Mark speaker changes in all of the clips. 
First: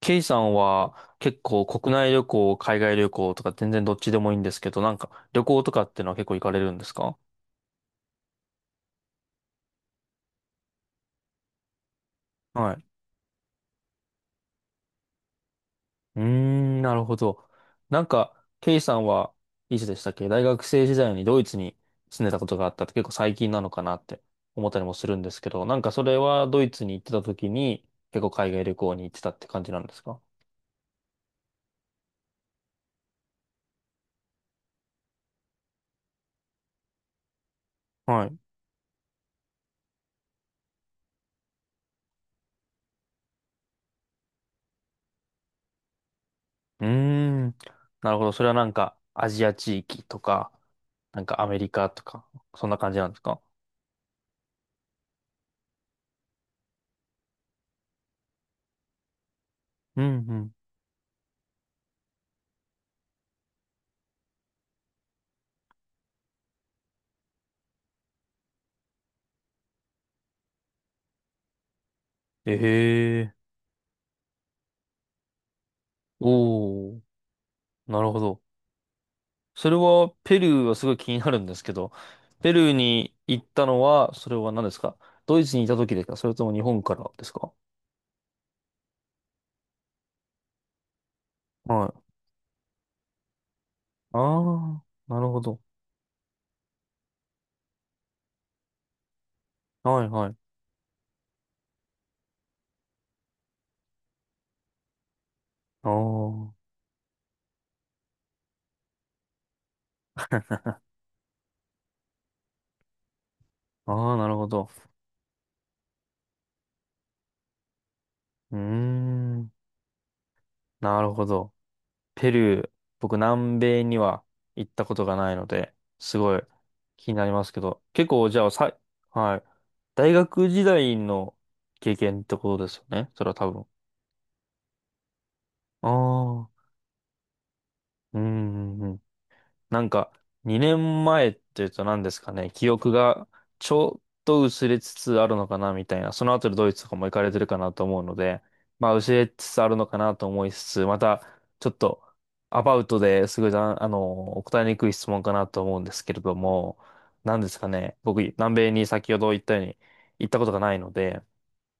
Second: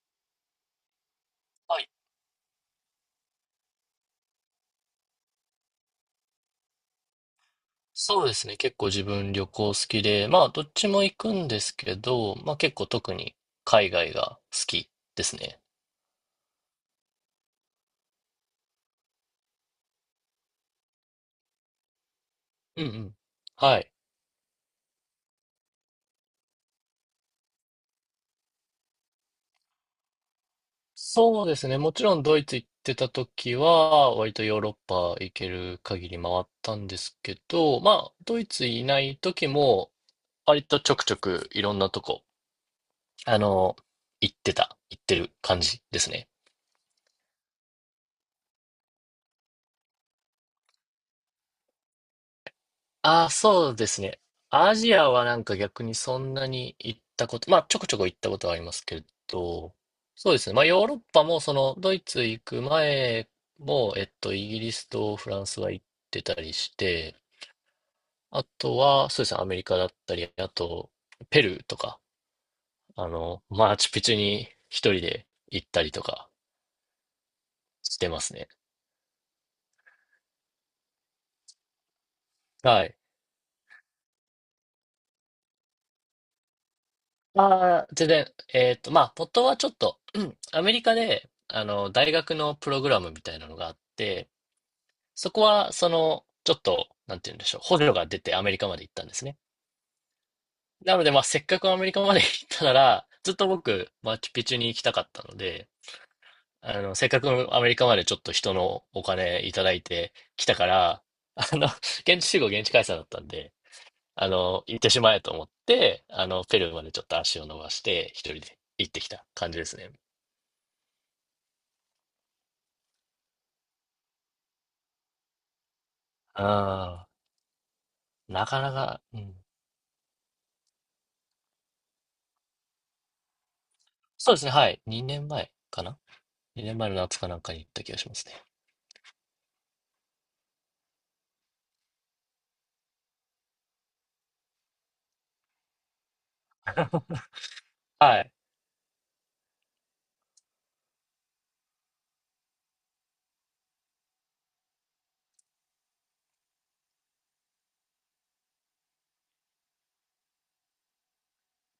Speaker 1: ケイさんは結構
Speaker 2: はい、
Speaker 1: 国内旅行、海外旅行とか全然どっちでもいいんですけど、なんか旅行とかってのは結構行かれるんですか？
Speaker 2: そうですね。結構自分旅行好きで、まあどっちも行くんですけど、まあ
Speaker 1: は
Speaker 2: 結
Speaker 1: い。
Speaker 2: 構特に海外が好きですね。
Speaker 1: うーん、なるほど。なんか、ケイさんはいつでしたっけ大学生時代にドイツに住んでたことがあっ
Speaker 2: う
Speaker 1: たっ
Speaker 2: んう
Speaker 1: て結構
Speaker 2: ん。
Speaker 1: 最近なの
Speaker 2: は
Speaker 1: か
Speaker 2: い。
Speaker 1: なって思ったりもするんですけど、なんかそれはドイツに行ってた時に結構海外旅行に行ってたって感じなんですか？
Speaker 2: そうですね。もちろんドイツ行ってた時は、割とヨーロッパ行ける限り回ったんですけど、まあ
Speaker 1: はい。う
Speaker 2: ドイツいない時も、割とちょくちょくいろんなとこ、あの、行ってた、行ってる感じですね。
Speaker 1: ーん、なるほど。それはなんかアジア地域とか、なんかアメリカとか、そんな感じなんです
Speaker 2: ああ、
Speaker 1: か？
Speaker 2: そうですね。アジアはなんか逆にそんなに行ったこと、まあちょこちょこ行ったことはありますけど、
Speaker 1: うんう
Speaker 2: そうです
Speaker 1: ん。
Speaker 2: ね。まあヨーロッパもそのドイツ行く前も、イギリスとフランスは行ってたりして、あとはそうですね、アメリカだったり、あとペルーとか、
Speaker 1: ええ、
Speaker 2: マーチュピチュに一人で行ったりとか
Speaker 1: おおー、
Speaker 2: し
Speaker 1: な
Speaker 2: て
Speaker 1: るほ
Speaker 2: ます
Speaker 1: ど。
Speaker 2: ね。
Speaker 1: それは、ペルーはすごい気になるんですけど、ペルー
Speaker 2: はい。
Speaker 1: に行ったのは、それは何ですか？ドイツにいた時ですか？それとも日本からですか？
Speaker 2: ああ、全然、まあ、ポットはちょっと、うんアメリカで、
Speaker 1: はい。
Speaker 2: 大学のプログラムみたいなのがあっ
Speaker 1: あ
Speaker 2: て、
Speaker 1: あ、なる
Speaker 2: そ
Speaker 1: ほ
Speaker 2: こ
Speaker 1: ど。
Speaker 2: は、その、ちょっと、なんて言うんでしょう、補助が出てアメリカまで行ったんですね。
Speaker 1: はいはい。
Speaker 2: なので、まあ、せっかくアメリカまで 行ったなら、ずっと僕、マチュピチュに行きたかったので、
Speaker 1: ああ、
Speaker 2: せっかくアメリカまでちょっと人のお金いただいてきたから、あの、現地集合、現地解散だったんで、
Speaker 1: ああ、なるほど。
Speaker 2: 行ってしまえと思って、ペルーまでちょっと足を伸ばして、一人
Speaker 1: う
Speaker 2: で
Speaker 1: ー
Speaker 2: 行ってきた
Speaker 1: ん、
Speaker 2: 感じですね。
Speaker 1: なるほど。ペルー、僕南米には行ったことがないので、すごい
Speaker 2: あ
Speaker 1: 気になりますけど、結構
Speaker 2: あ、
Speaker 1: じゃ
Speaker 2: な
Speaker 1: あ
Speaker 2: かな
Speaker 1: さ、
Speaker 2: か、う
Speaker 1: はい。
Speaker 2: ん。
Speaker 1: 大学時代の経験ってことですよね。それは多分。
Speaker 2: そうですね、はい。2年前か
Speaker 1: あ
Speaker 2: な？ 2
Speaker 1: あ、
Speaker 2: 年前の夏かなんかに行った気がしま
Speaker 1: う
Speaker 2: すね。
Speaker 1: ん、うんうん。なんか、2年前っていうと何ですかね、記憶がちょっと薄れつつあるのかなみたいな、その後でドイツとかも行かれてるかなと思うの
Speaker 2: はい。
Speaker 1: で、まあ薄れつつあるのかなと思いつつ、またちょっとアバウトですごいざん、あの、答えにくい質問かなと思うんですけれども、何ですかね、僕、南米に先ほど言ったように行ったことがないので、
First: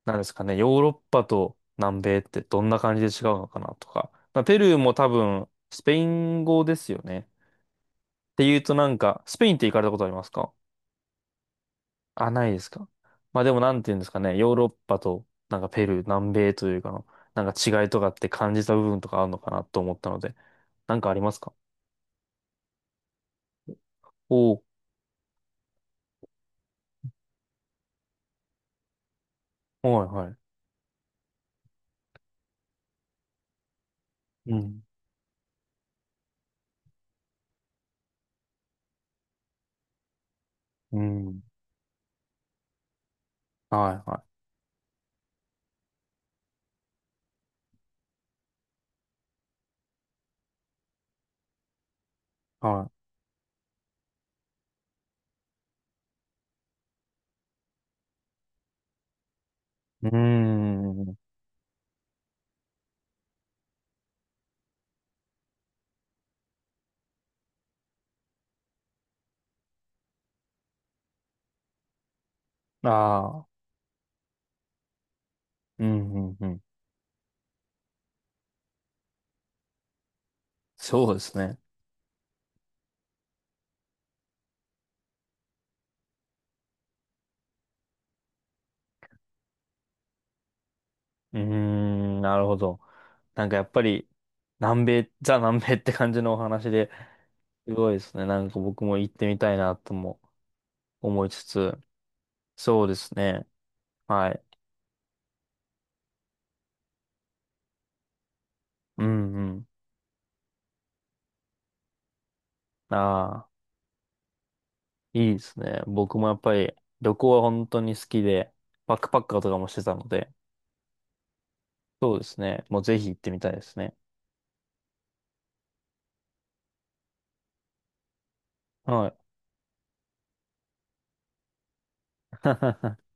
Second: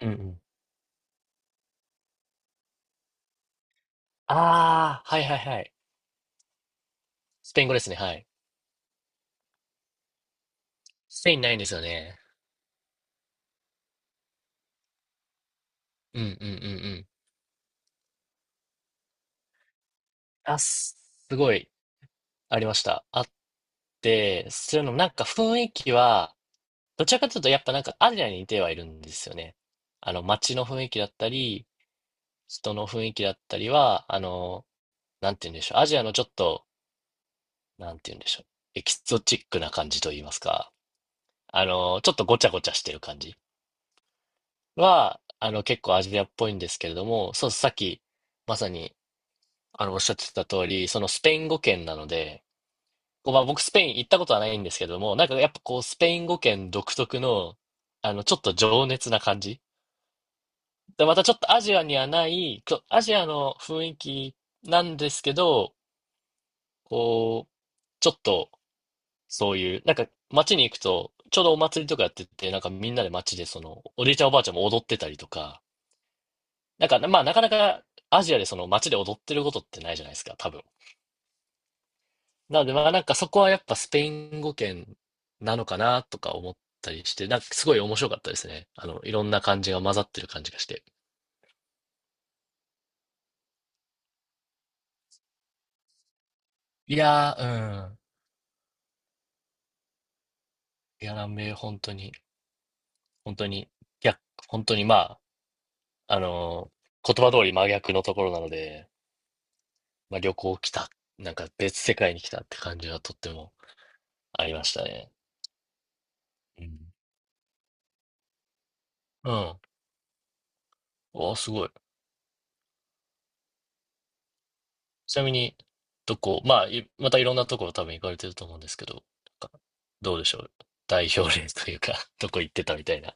Speaker 2: うんう
Speaker 1: 何です
Speaker 2: ん。
Speaker 1: かね、ヨーロッパと南米ってどんな感じで違うのかなとか、まあ、ペルーも
Speaker 2: ああ、
Speaker 1: 多
Speaker 2: はいはい
Speaker 1: 分
Speaker 2: はい。
Speaker 1: スペイン語ですよね。
Speaker 2: スペイン語ですね、はい。
Speaker 1: ていうとなんか、スペインって行かれたことありますか？
Speaker 2: スペインないんですよね。
Speaker 1: あ、ないですか。まあでもなんていうんですかね、ヨーロッパとなんかペルー、
Speaker 2: う
Speaker 1: 南
Speaker 2: んうんう
Speaker 1: 米
Speaker 2: ん
Speaker 1: と
Speaker 2: う
Speaker 1: いうかの、
Speaker 2: ん。
Speaker 1: なんか違いとかって感じた部分とかあるのかなと思ったので、
Speaker 2: あ、
Speaker 1: な
Speaker 2: す、
Speaker 1: んかありま
Speaker 2: す
Speaker 1: す
Speaker 2: ご
Speaker 1: か？
Speaker 2: いありました。あっ
Speaker 1: お
Speaker 2: て、
Speaker 1: お
Speaker 2: それのなんか雰囲気は、どちらかというとやっぱなんかアジアに似てはいるんですよね。
Speaker 1: ー、はいはい。
Speaker 2: 街の雰囲気だったり、人の雰囲気だったりは、
Speaker 1: うん、
Speaker 2: なんて言うんでしょう。アジアのちょっと、なんて言うんでしょう。エキゾチックな感じと言いますか。
Speaker 1: うん、
Speaker 2: ちょっとごちゃごちゃしてる感じ
Speaker 1: はいは
Speaker 2: は、結構アジアっぽいんですけれども、そう、さっき、まさに、おっしゃってた通り、そのスペイン語圏なので、
Speaker 1: い、は
Speaker 2: こうまあ、僕スペイン行ったことはないんですけれども、なんかやっぱこう、スペイン語圏独特の、ちょっと情熱な感じ。
Speaker 1: い。うー
Speaker 2: で、ま
Speaker 1: ん、
Speaker 2: たちょっとアジアにはない、アジアの雰囲気なんですけど、こう、ちょっと、そういう、なんか街に行くと、ちょうどお祭りとかやってて、なんかみんなで街
Speaker 1: あ
Speaker 2: で
Speaker 1: あ、
Speaker 2: その、おじいちゃんおばあちゃんも踊ってたりとか、
Speaker 1: うん、うん、うん。
Speaker 2: なんか、まあなかなかアジアでその街で踊ってることってないじゃないですか、多分。
Speaker 1: そうですね。
Speaker 2: なのでまあなんかそこはやっぱスペイン語圏なのかなとか思ったりして、なんかすごい面白かったですね。いろんな感じが混ざってる感じがして。
Speaker 1: うーん、なるほど。なんかやっぱり、南米、ザ南米って感じのお話で、
Speaker 2: いや
Speaker 1: す
Speaker 2: ー、
Speaker 1: ごい
Speaker 2: うん。
Speaker 1: ですね。なんか僕も行ってみたいなとも
Speaker 2: いや、
Speaker 1: 思い
Speaker 2: 南
Speaker 1: つ
Speaker 2: 米
Speaker 1: つ、
Speaker 2: 本当に、
Speaker 1: そうです
Speaker 2: 本当
Speaker 1: ね。
Speaker 2: に、逆、
Speaker 1: はい。
Speaker 2: 本当にまあ、あのー言葉通り真逆のところなので、
Speaker 1: うんうん。
Speaker 2: まあ、旅行来た、なんか別世界に来たって感じがとって
Speaker 1: ああ、
Speaker 2: もありましたね。
Speaker 1: いいですね。僕もやっぱ
Speaker 2: う
Speaker 1: り
Speaker 2: ん。
Speaker 1: 旅行は本当に好きで、バックパッ
Speaker 2: う
Speaker 1: カーとか
Speaker 2: ん。
Speaker 1: もしてたので、
Speaker 2: お、すごい。
Speaker 1: そうですね。もうぜひ行ってみたいですね。
Speaker 2: ちなみに、どこ、まあ、いまたいろんなところ多分行かれてると思うんですけど、なん
Speaker 1: はい。
Speaker 2: かどうでしょう。代表例というか どこ行ってたみた いな。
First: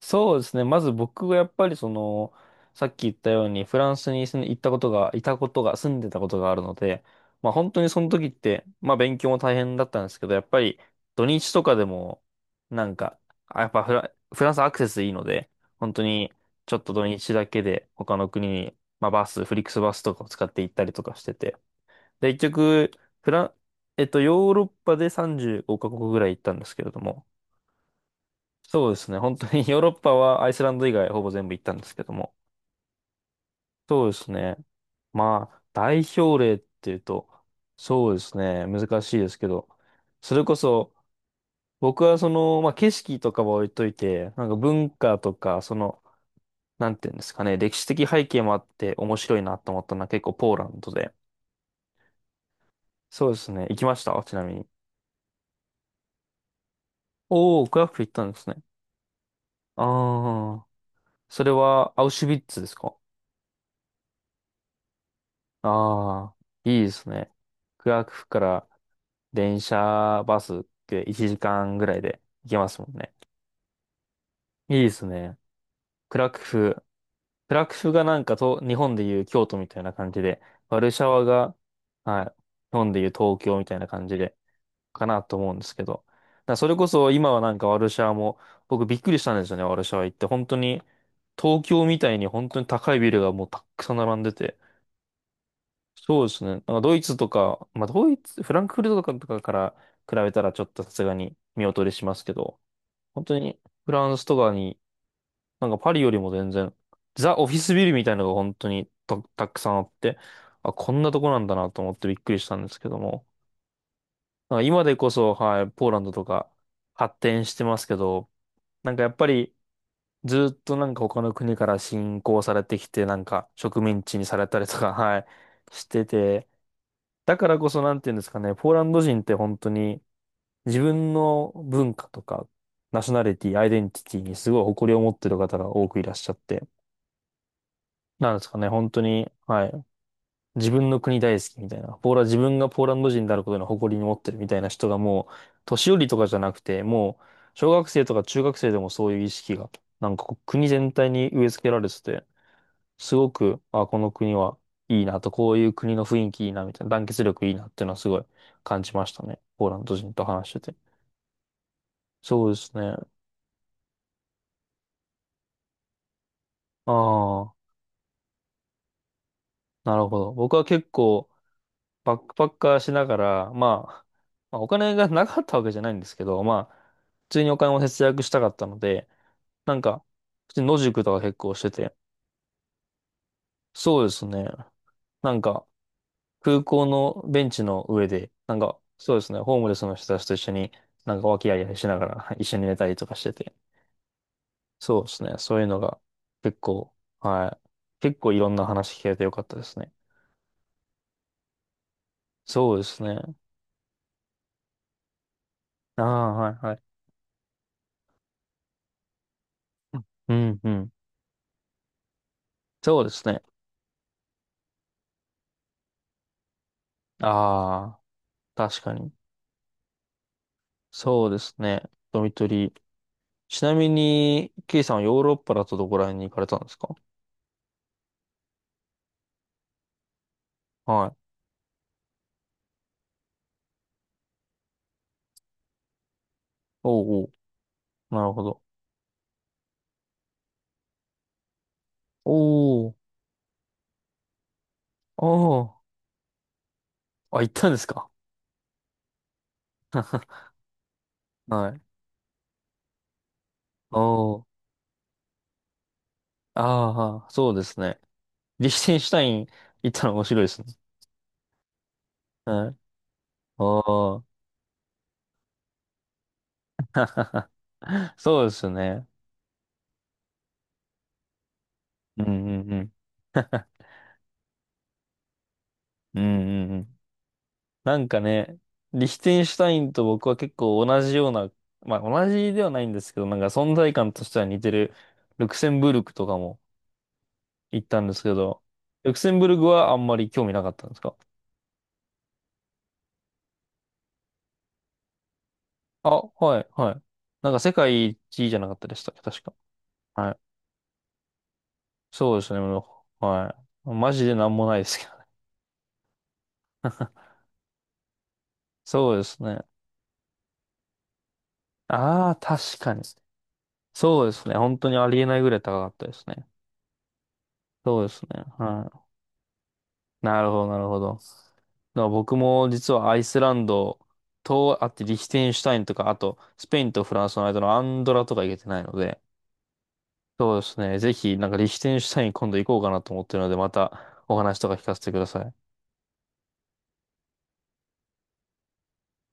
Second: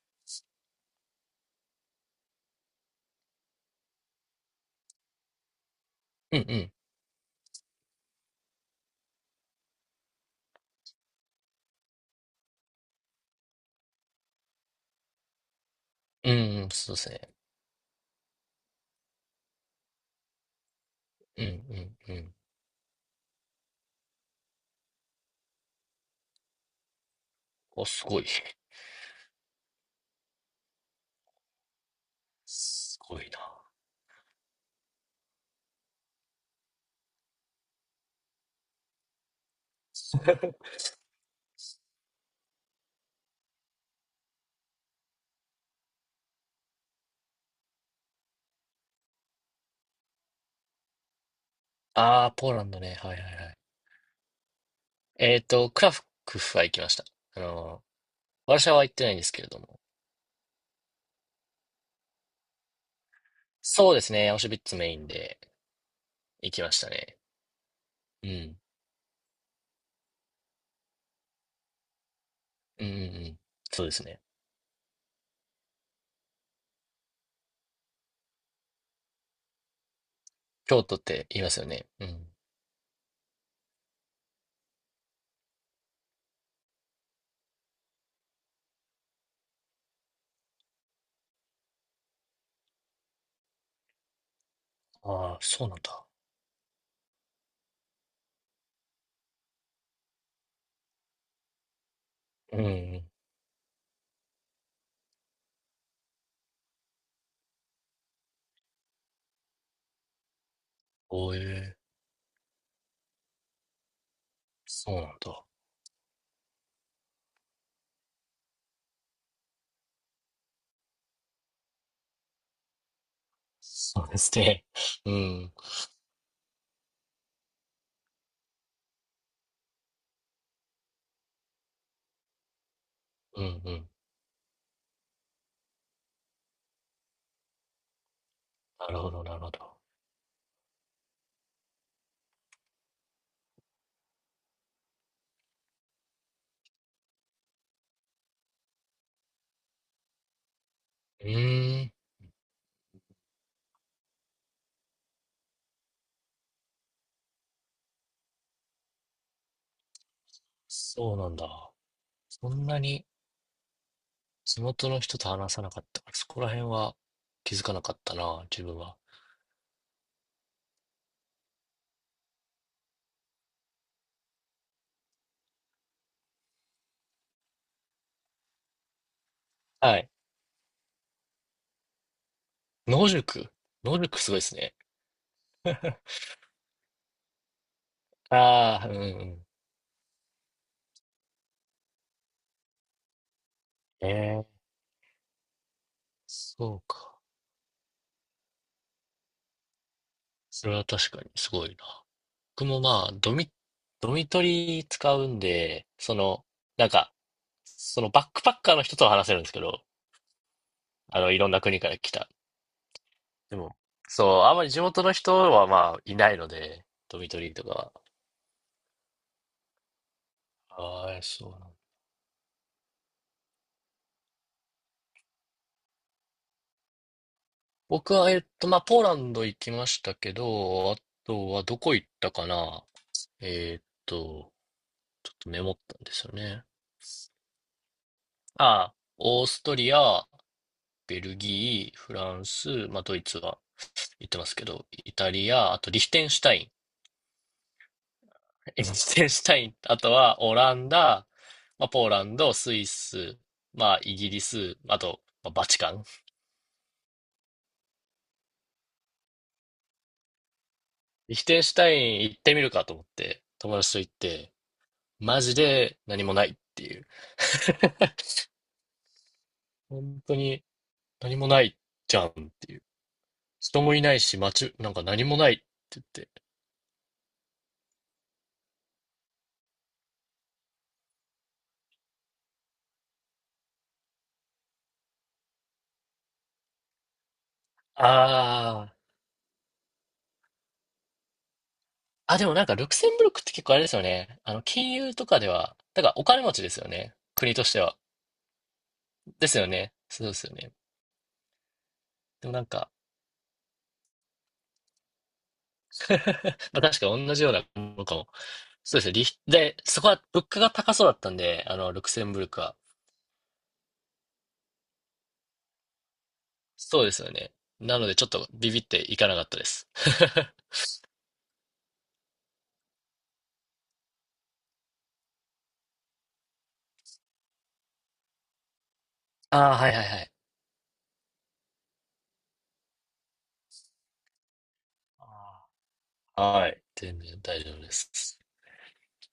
Speaker 1: そうですね。まず僕がやっぱりその、さっき言ったようにフランスに住ん行ったことが、いたことが、住んでたこ
Speaker 2: う
Speaker 1: とが
Speaker 2: ん
Speaker 1: あ
Speaker 2: う
Speaker 1: る
Speaker 2: ん。
Speaker 1: ので、まあ本当にその時って、まあ勉強も大変だったんですけど、やっぱり土日とかでも、なんか、やっぱ、フランスアクセスいいので、本当
Speaker 2: う
Speaker 1: に
Speaker 2: んうん、
Speaker 1: ちょっと
Speaker 2: そうで
Speaker 1: 土
Speaker 2: すね。
Speaker 1: 日だけで他の国に、まあフリックスバスとかを使って行ったりとかして
Speaker 2: うんう
Speaker 1: て。
Speaker 2: んう
Speaker 1: で、
Speaker 2: ん。
Speaker 1: 結局、フラン、えっと、ヨーロッパで35カ国ぐらい行ったんですけれども、
Speaker 2: お、すごい。
Speaker 1: そうですね。本当に ヨーロッパはアイスランド以外ほぼ全部行ったんですけども。
Speaker 2: すごいな。
Speaker 1: そうですね。まあ、代表例っていうと、そうですね。難しいですけど、それこそ、僕はその、まあ景色とかは置いといて、なんか文化とか、その、なんていうんですかね、歴史的背景もあって面白いなと思ったのは結構ポーランドで。
Speaker 2: ああ、ポーランドね。はいはい
Speaker 1: そうで
Speaker 2: は
Speaker 1: す
Speaker 2: い。
Speaker 1: ね。行きましたちなみに。
Speaker 2: クラクフは行きました。あ
Speaker 1: おー、ク
Speaker 2: の、
Speaker 1: ラクフ行ったんです
Speaker 2: ワル
Speaker 1: ね。
Speaker 2: シャワは行ってないんですけれども。
Speaker 1: ああ、それはアウシュビッツですか？
Speaker 2: そうですね。アウシュビッツメインで
Speaker 1: ああ
Speaker 2: 行き
Speaker 1: ー、
Speaker 2: ま
Speaker 1: い
Speaker 2: し
Speaker 1: いで
Speaker 2: た
Speaker 1: す
Speaker 2: ね。
Speaker 1: ね。クラク
Speaker 2: う
Speaker 1: フか
Speaker 2: ん。
Speaker 1: ら電車、バスって1時間ぐらいで行けます
Speaker 2: う
Speaker 1: も
Speaker 2: んう
Speaker 1: ん
Speaker 2: んう
Speaker 1: ね。
Speaker 2: ん。そうですね。
Speaker 1: いいですね。クラクフ。クラクフがなんかと、日本でいう京都みたいな感じで、ワ
Speaker 2: 京
Speaker 1: ル
Speaker 2: 都っ
Speaker 1: シャワ
Speaker 2: て言いま
Speaker 1: が、
Speaker 2: すよね。う
Speaker 1: はい、
Speaker 2: ん。
Speaker 1: 日本でいう東京みたいな感じで、かなと思うんですけど。だからそれこそ今はなんかワルシャワも、僕びっくりしたんですよね、ワルシャワ行って。本当に、東京みたいに本当に高いビルがもうたくさん並んでて。
Speaker 2: ああ、そうなんだ。
Speaker 1: そうですね。なんかドイツとか、まあドイツ、フランクフルトとかから比べたらちょっとさすがに見劣りしますけ
Speaker 2: うん
Speaker 1: ど、
Speaker 2: うん。
Speaker 1: 本当にフランスとかに、なんかパリよりも全然、ザ・オフィスビルみたいなのが本当にたくさんあって、あ、こんなとこ
Speaker 2: お
Speaker 1: なんだな
Speaker 2: え、
Speaker 1: と思ってびっくりしたんですけども、なんか今
Speaker 2: そ
Speaker 1: で
Speaker 2: うな
Speaker 1: こ
Speaker 2: ん
Speaker 1: そ、
Speaker 2: だ。
Speaker 1: はい、ポーランドとか発展してますけど、なんかやっぱりずっとなんか他の国から侵攻されてきて、なんか植
Speaker 2: そ
Speaker 1: 民
Speaker 2: う
Speaker 1: 地
Speaker 2: で
Speaker 1: に
Speaker 2: す
Speaker 1: された
Speaker 2: ね。
Speaker 1: りとか、
Speaker 2: う
Speaker 1: はい、
Speaker 2: ん。
Speaker 1: してて、だからこそなんていうんですかね、ポーランド人って本当に、自分の文化とか、ナショナリ
Speaker 2: う
Speaker 1: ティ、
Speaker 2: ん
Speaker 1: アイ
Speaker 2: う
Speaker 1: デ
Speaker 2: ん。
Speaker 1: ンティティにすごい誇りを持ってる方が多くいらっしゃって、なんですかね、
Speaker 2: な
Speaker 1: 本
Speaker 2: る
Speaker 1: 当
Speaker 2: ほど
Speaker 1: に、
Speaker 2: なるほ
Speaker 1: は
Speaker 2: ど。
Speaker 1: い、自分の国大好きみたいな、ポーラ、自分がポーランド人であることの誇りに持ってるみたいな人がもう、年寄りとかじゃなくて、もう、小学生とか中学生でもそういう意識が、なんかこう国全体
Speaker 2: う
Speaker 1: に植え付けら
Speaker 2: ー
Speaker 1: れ
Speaker 2: ん、
Speaker 1: てて、すごく、あ、この国はいいなと、こういう国の雰囲気いいな、みたいな、団結力いいなっていうのはすごい感じましたね。ポーランド人と話してて。
Speaker 2: そうなんだ。
Speaker 1: そ
Speaker 2: そ
Speaker 1: うで
Speaker 2: ん
Speaker 1: すね。
Speaker 2: な
Speaker 1: あ
Speaker 2: に地元の人と話さなかったから、そこら辺は
Speaker 1: あ。
Speaker 2: 気づかなかったな、自分は。
Speaker 1: なるほど。僕は結構バックパッカーしながら、まあ、お金がなかったわけじゃないんですけど、まあ、普通にお金を節約したかったので、なん
Speaker 2: は
Speaker 1: か、
Speaker 2: い。
Speaker 1: 普通に野宿とか結構してて、
Speaker 2: 野宿。
Speaker 1: そうです
Speaker 2: すごいで
Speaker 1: ね。
Speaker 2: すね。
Speaker 1: なんか、空港のベンチの上で、なんか、
Speaker 2: ああ、うんう
Speaker 1: そうですね、
Speaker 2: ん。
Speaker 1: ホームレスの人たちと一緒に、なんか、和気あいあいしながら 一緒に寝たりとかしてて、
Speaker 2: ええ、
Speaker 1: そうですね、そういうのが結
Speaker 2: そう
Speaker 1: 構、
Speaker 2: か。
Speaker 1: はい、結構いろんな話聞けてよかったですね。
Speaker 2: それは確かにすごいな。僕
Speaker 1: そう
Speaker 2: も
Speaker 1: です
Speaker 2: まあ、
Speaker 1: ね。
Speaker 2: ドミトリー使うんで、
Speaker 1: あ
Speaker 2: そ
Speaker 1: あ、
Speaker 2: の、
Speaker 1: はい、はい。
Speaker 2: なんか、そのバックパッカーの人とは話せるんですけど、
Speaker 1: うん、うん。
Speaker 2: いろんな国から来た。
Speaker 1: そうですね。
Speaker 2: でも、そう、あんまり地元の人はまあ、いないので、ドミトリーとかは。
Speaker 1: ああ、確かに。
Speaker 2: ああ、
Speaker 1: そうで
Speaker 2: そう
Speaker 1: す
Speaker 2: なんだ。
Speaker 1: ね。ドミトリー。ちなみに、ケイさんはヨーロッパだとどこら辺に行かれたんですか？
Speaker 2: 僕は、まあ、ポーランド行きましたけど、あ
Speaker 1: はい。
Speaker 2: とはどこ行ったかな。えーっと、ちょっとメモったんですよね。
Speaker 1: おうおう。なるほど。
Speaker 2: ああ、オーストリア、ベルギー、フ
Speaker 1: お
Speaker 2: ランス、
Speaker 1: お。
Speaker 2: まあ、ドイツは行ってますけど、イ
Speaker 1: お
Speaker 2: タリア、
Speaker 1: お。
Speaker 2: あとリヒテンシュタイン。
Speaker 1: あ、行ったんですか？
Speaker 2: リヒテンシュタイン、あと はオランダ、
Speaker 1: はい。
Speaker 2: まあ、ポーランド、スイス、ま
Speaker 1: お
Speaker 2: あ、イギリ
Speaker 1: お。
Speaker 2: ス、あと、まあ、バチカン。
Speaker 1: ああ、そうですね。リヒテンシュタイン行ったの面白いですね。
Speaker 2: リヒテンシュタイン行ってみ
Speaker 1: は
Speaker 2: る
Speaker 1: い。
Speaker 2: かと思って、友
Speaker 1: お
Speaker 2: 達と行っ
Speaker 1: お。
Speaker 2: て、マジで何もないっていう。
Speaker 1: そうですね。
Speaker 2: 本当に何もないじ
Speaker 1: う
Speaker 2: ゃ
Speaker 1: ん
Speaker 2: ん
Speaker 1: う
Speaker 2: って
Speaker 1: んう
Speaker 2: いう。
Speaker 1: ん。
Speaker 2: 人もいないし、街、なんか何もないって言っ
Speaker 1: うん
Speaker 2: て。
Speaker 1: うんうん。なんかね、リヒテンシュタインと僕は結構同じような、まあ同じではないんですけど、なんか存在感としては似てるルクセンブルクとかも行ったんですけど、
Speaker 2: あ
Speaker 1: ルクセンブルクはあんまり興味なかったんですか？
Speaker 2: あ、でもなんか、ルクセンブルクって結構あれですよね。金融とかでは、だから
Speaker 1: あ、
Speaker 2: お金持
Speaker 1: は
Speaker 2: ち
Speaker 1: い、
Speaker 2: ですよ
Speaker 1: はい。
Speaker 2: ね。
Speaker 1: なん
Speaker 2: 国
Speaker 1: か
Speaker 2: とし
Speaker 1: 世
Speaker 2: ては。
Speaker 1: 界一位じゃなかったでしたっけ、確
Speaker 2: で
Speaker 1: か。
Speaker 2: すよね。そう
Speaker 1: は
Speaker 2: で
Speaker 1: い。
Speaker 2: すよね。
Speaker 1: そうで
Speaker 2: で
Speaker 1: す
Speaker 2: も
Speaker 1: ね、
Speaker 2: なんか、
Speaker 1: もうはい。マジでなんもないですけど。
Speaker 2: まあ確か同じようなものかも。そうですね。
Speaker 1: そう
Speaker 2: リ
Speaker 1: で
Speaker 2: ヒ
Speaker 1: すね。
Speaker 2: で、そこは物価が高そうだったんで、ルクセ
Speaker 1: あ
Speaker 2: ン
Speaker 1: あ、
Speaker 2: ブルクは。
Speaker 1: 確かに。そうですね。本当にありえないぐらい高かったですね。
Speaker 2: そうですよね。な
Speaker 1: そう
Speaker 2: の
Speaker 1: で
Speaker 2: で
Speaker 1: す
Speaker 2: ちょっ
Speaker 1: ね。
Speaker 2: とビビっ
Speaker 1: はい。
Speaker 2: ていかなかったです。
Speaker 1: なるほど、な るほど。だから僕も実はアイスランドと、あってリヒテンシュタインとか、あとスペインとフランスの間のアンドラとか行けてないので、
Speaker 2: ああ、はいはいはい。
Speaker 1: そうですね。ぜひ、なんかリヒテンシュタイン今度行こうかなと思ってるので、またお話とか聞かせてください。
Speaker 2: はい。全然大丈夫です。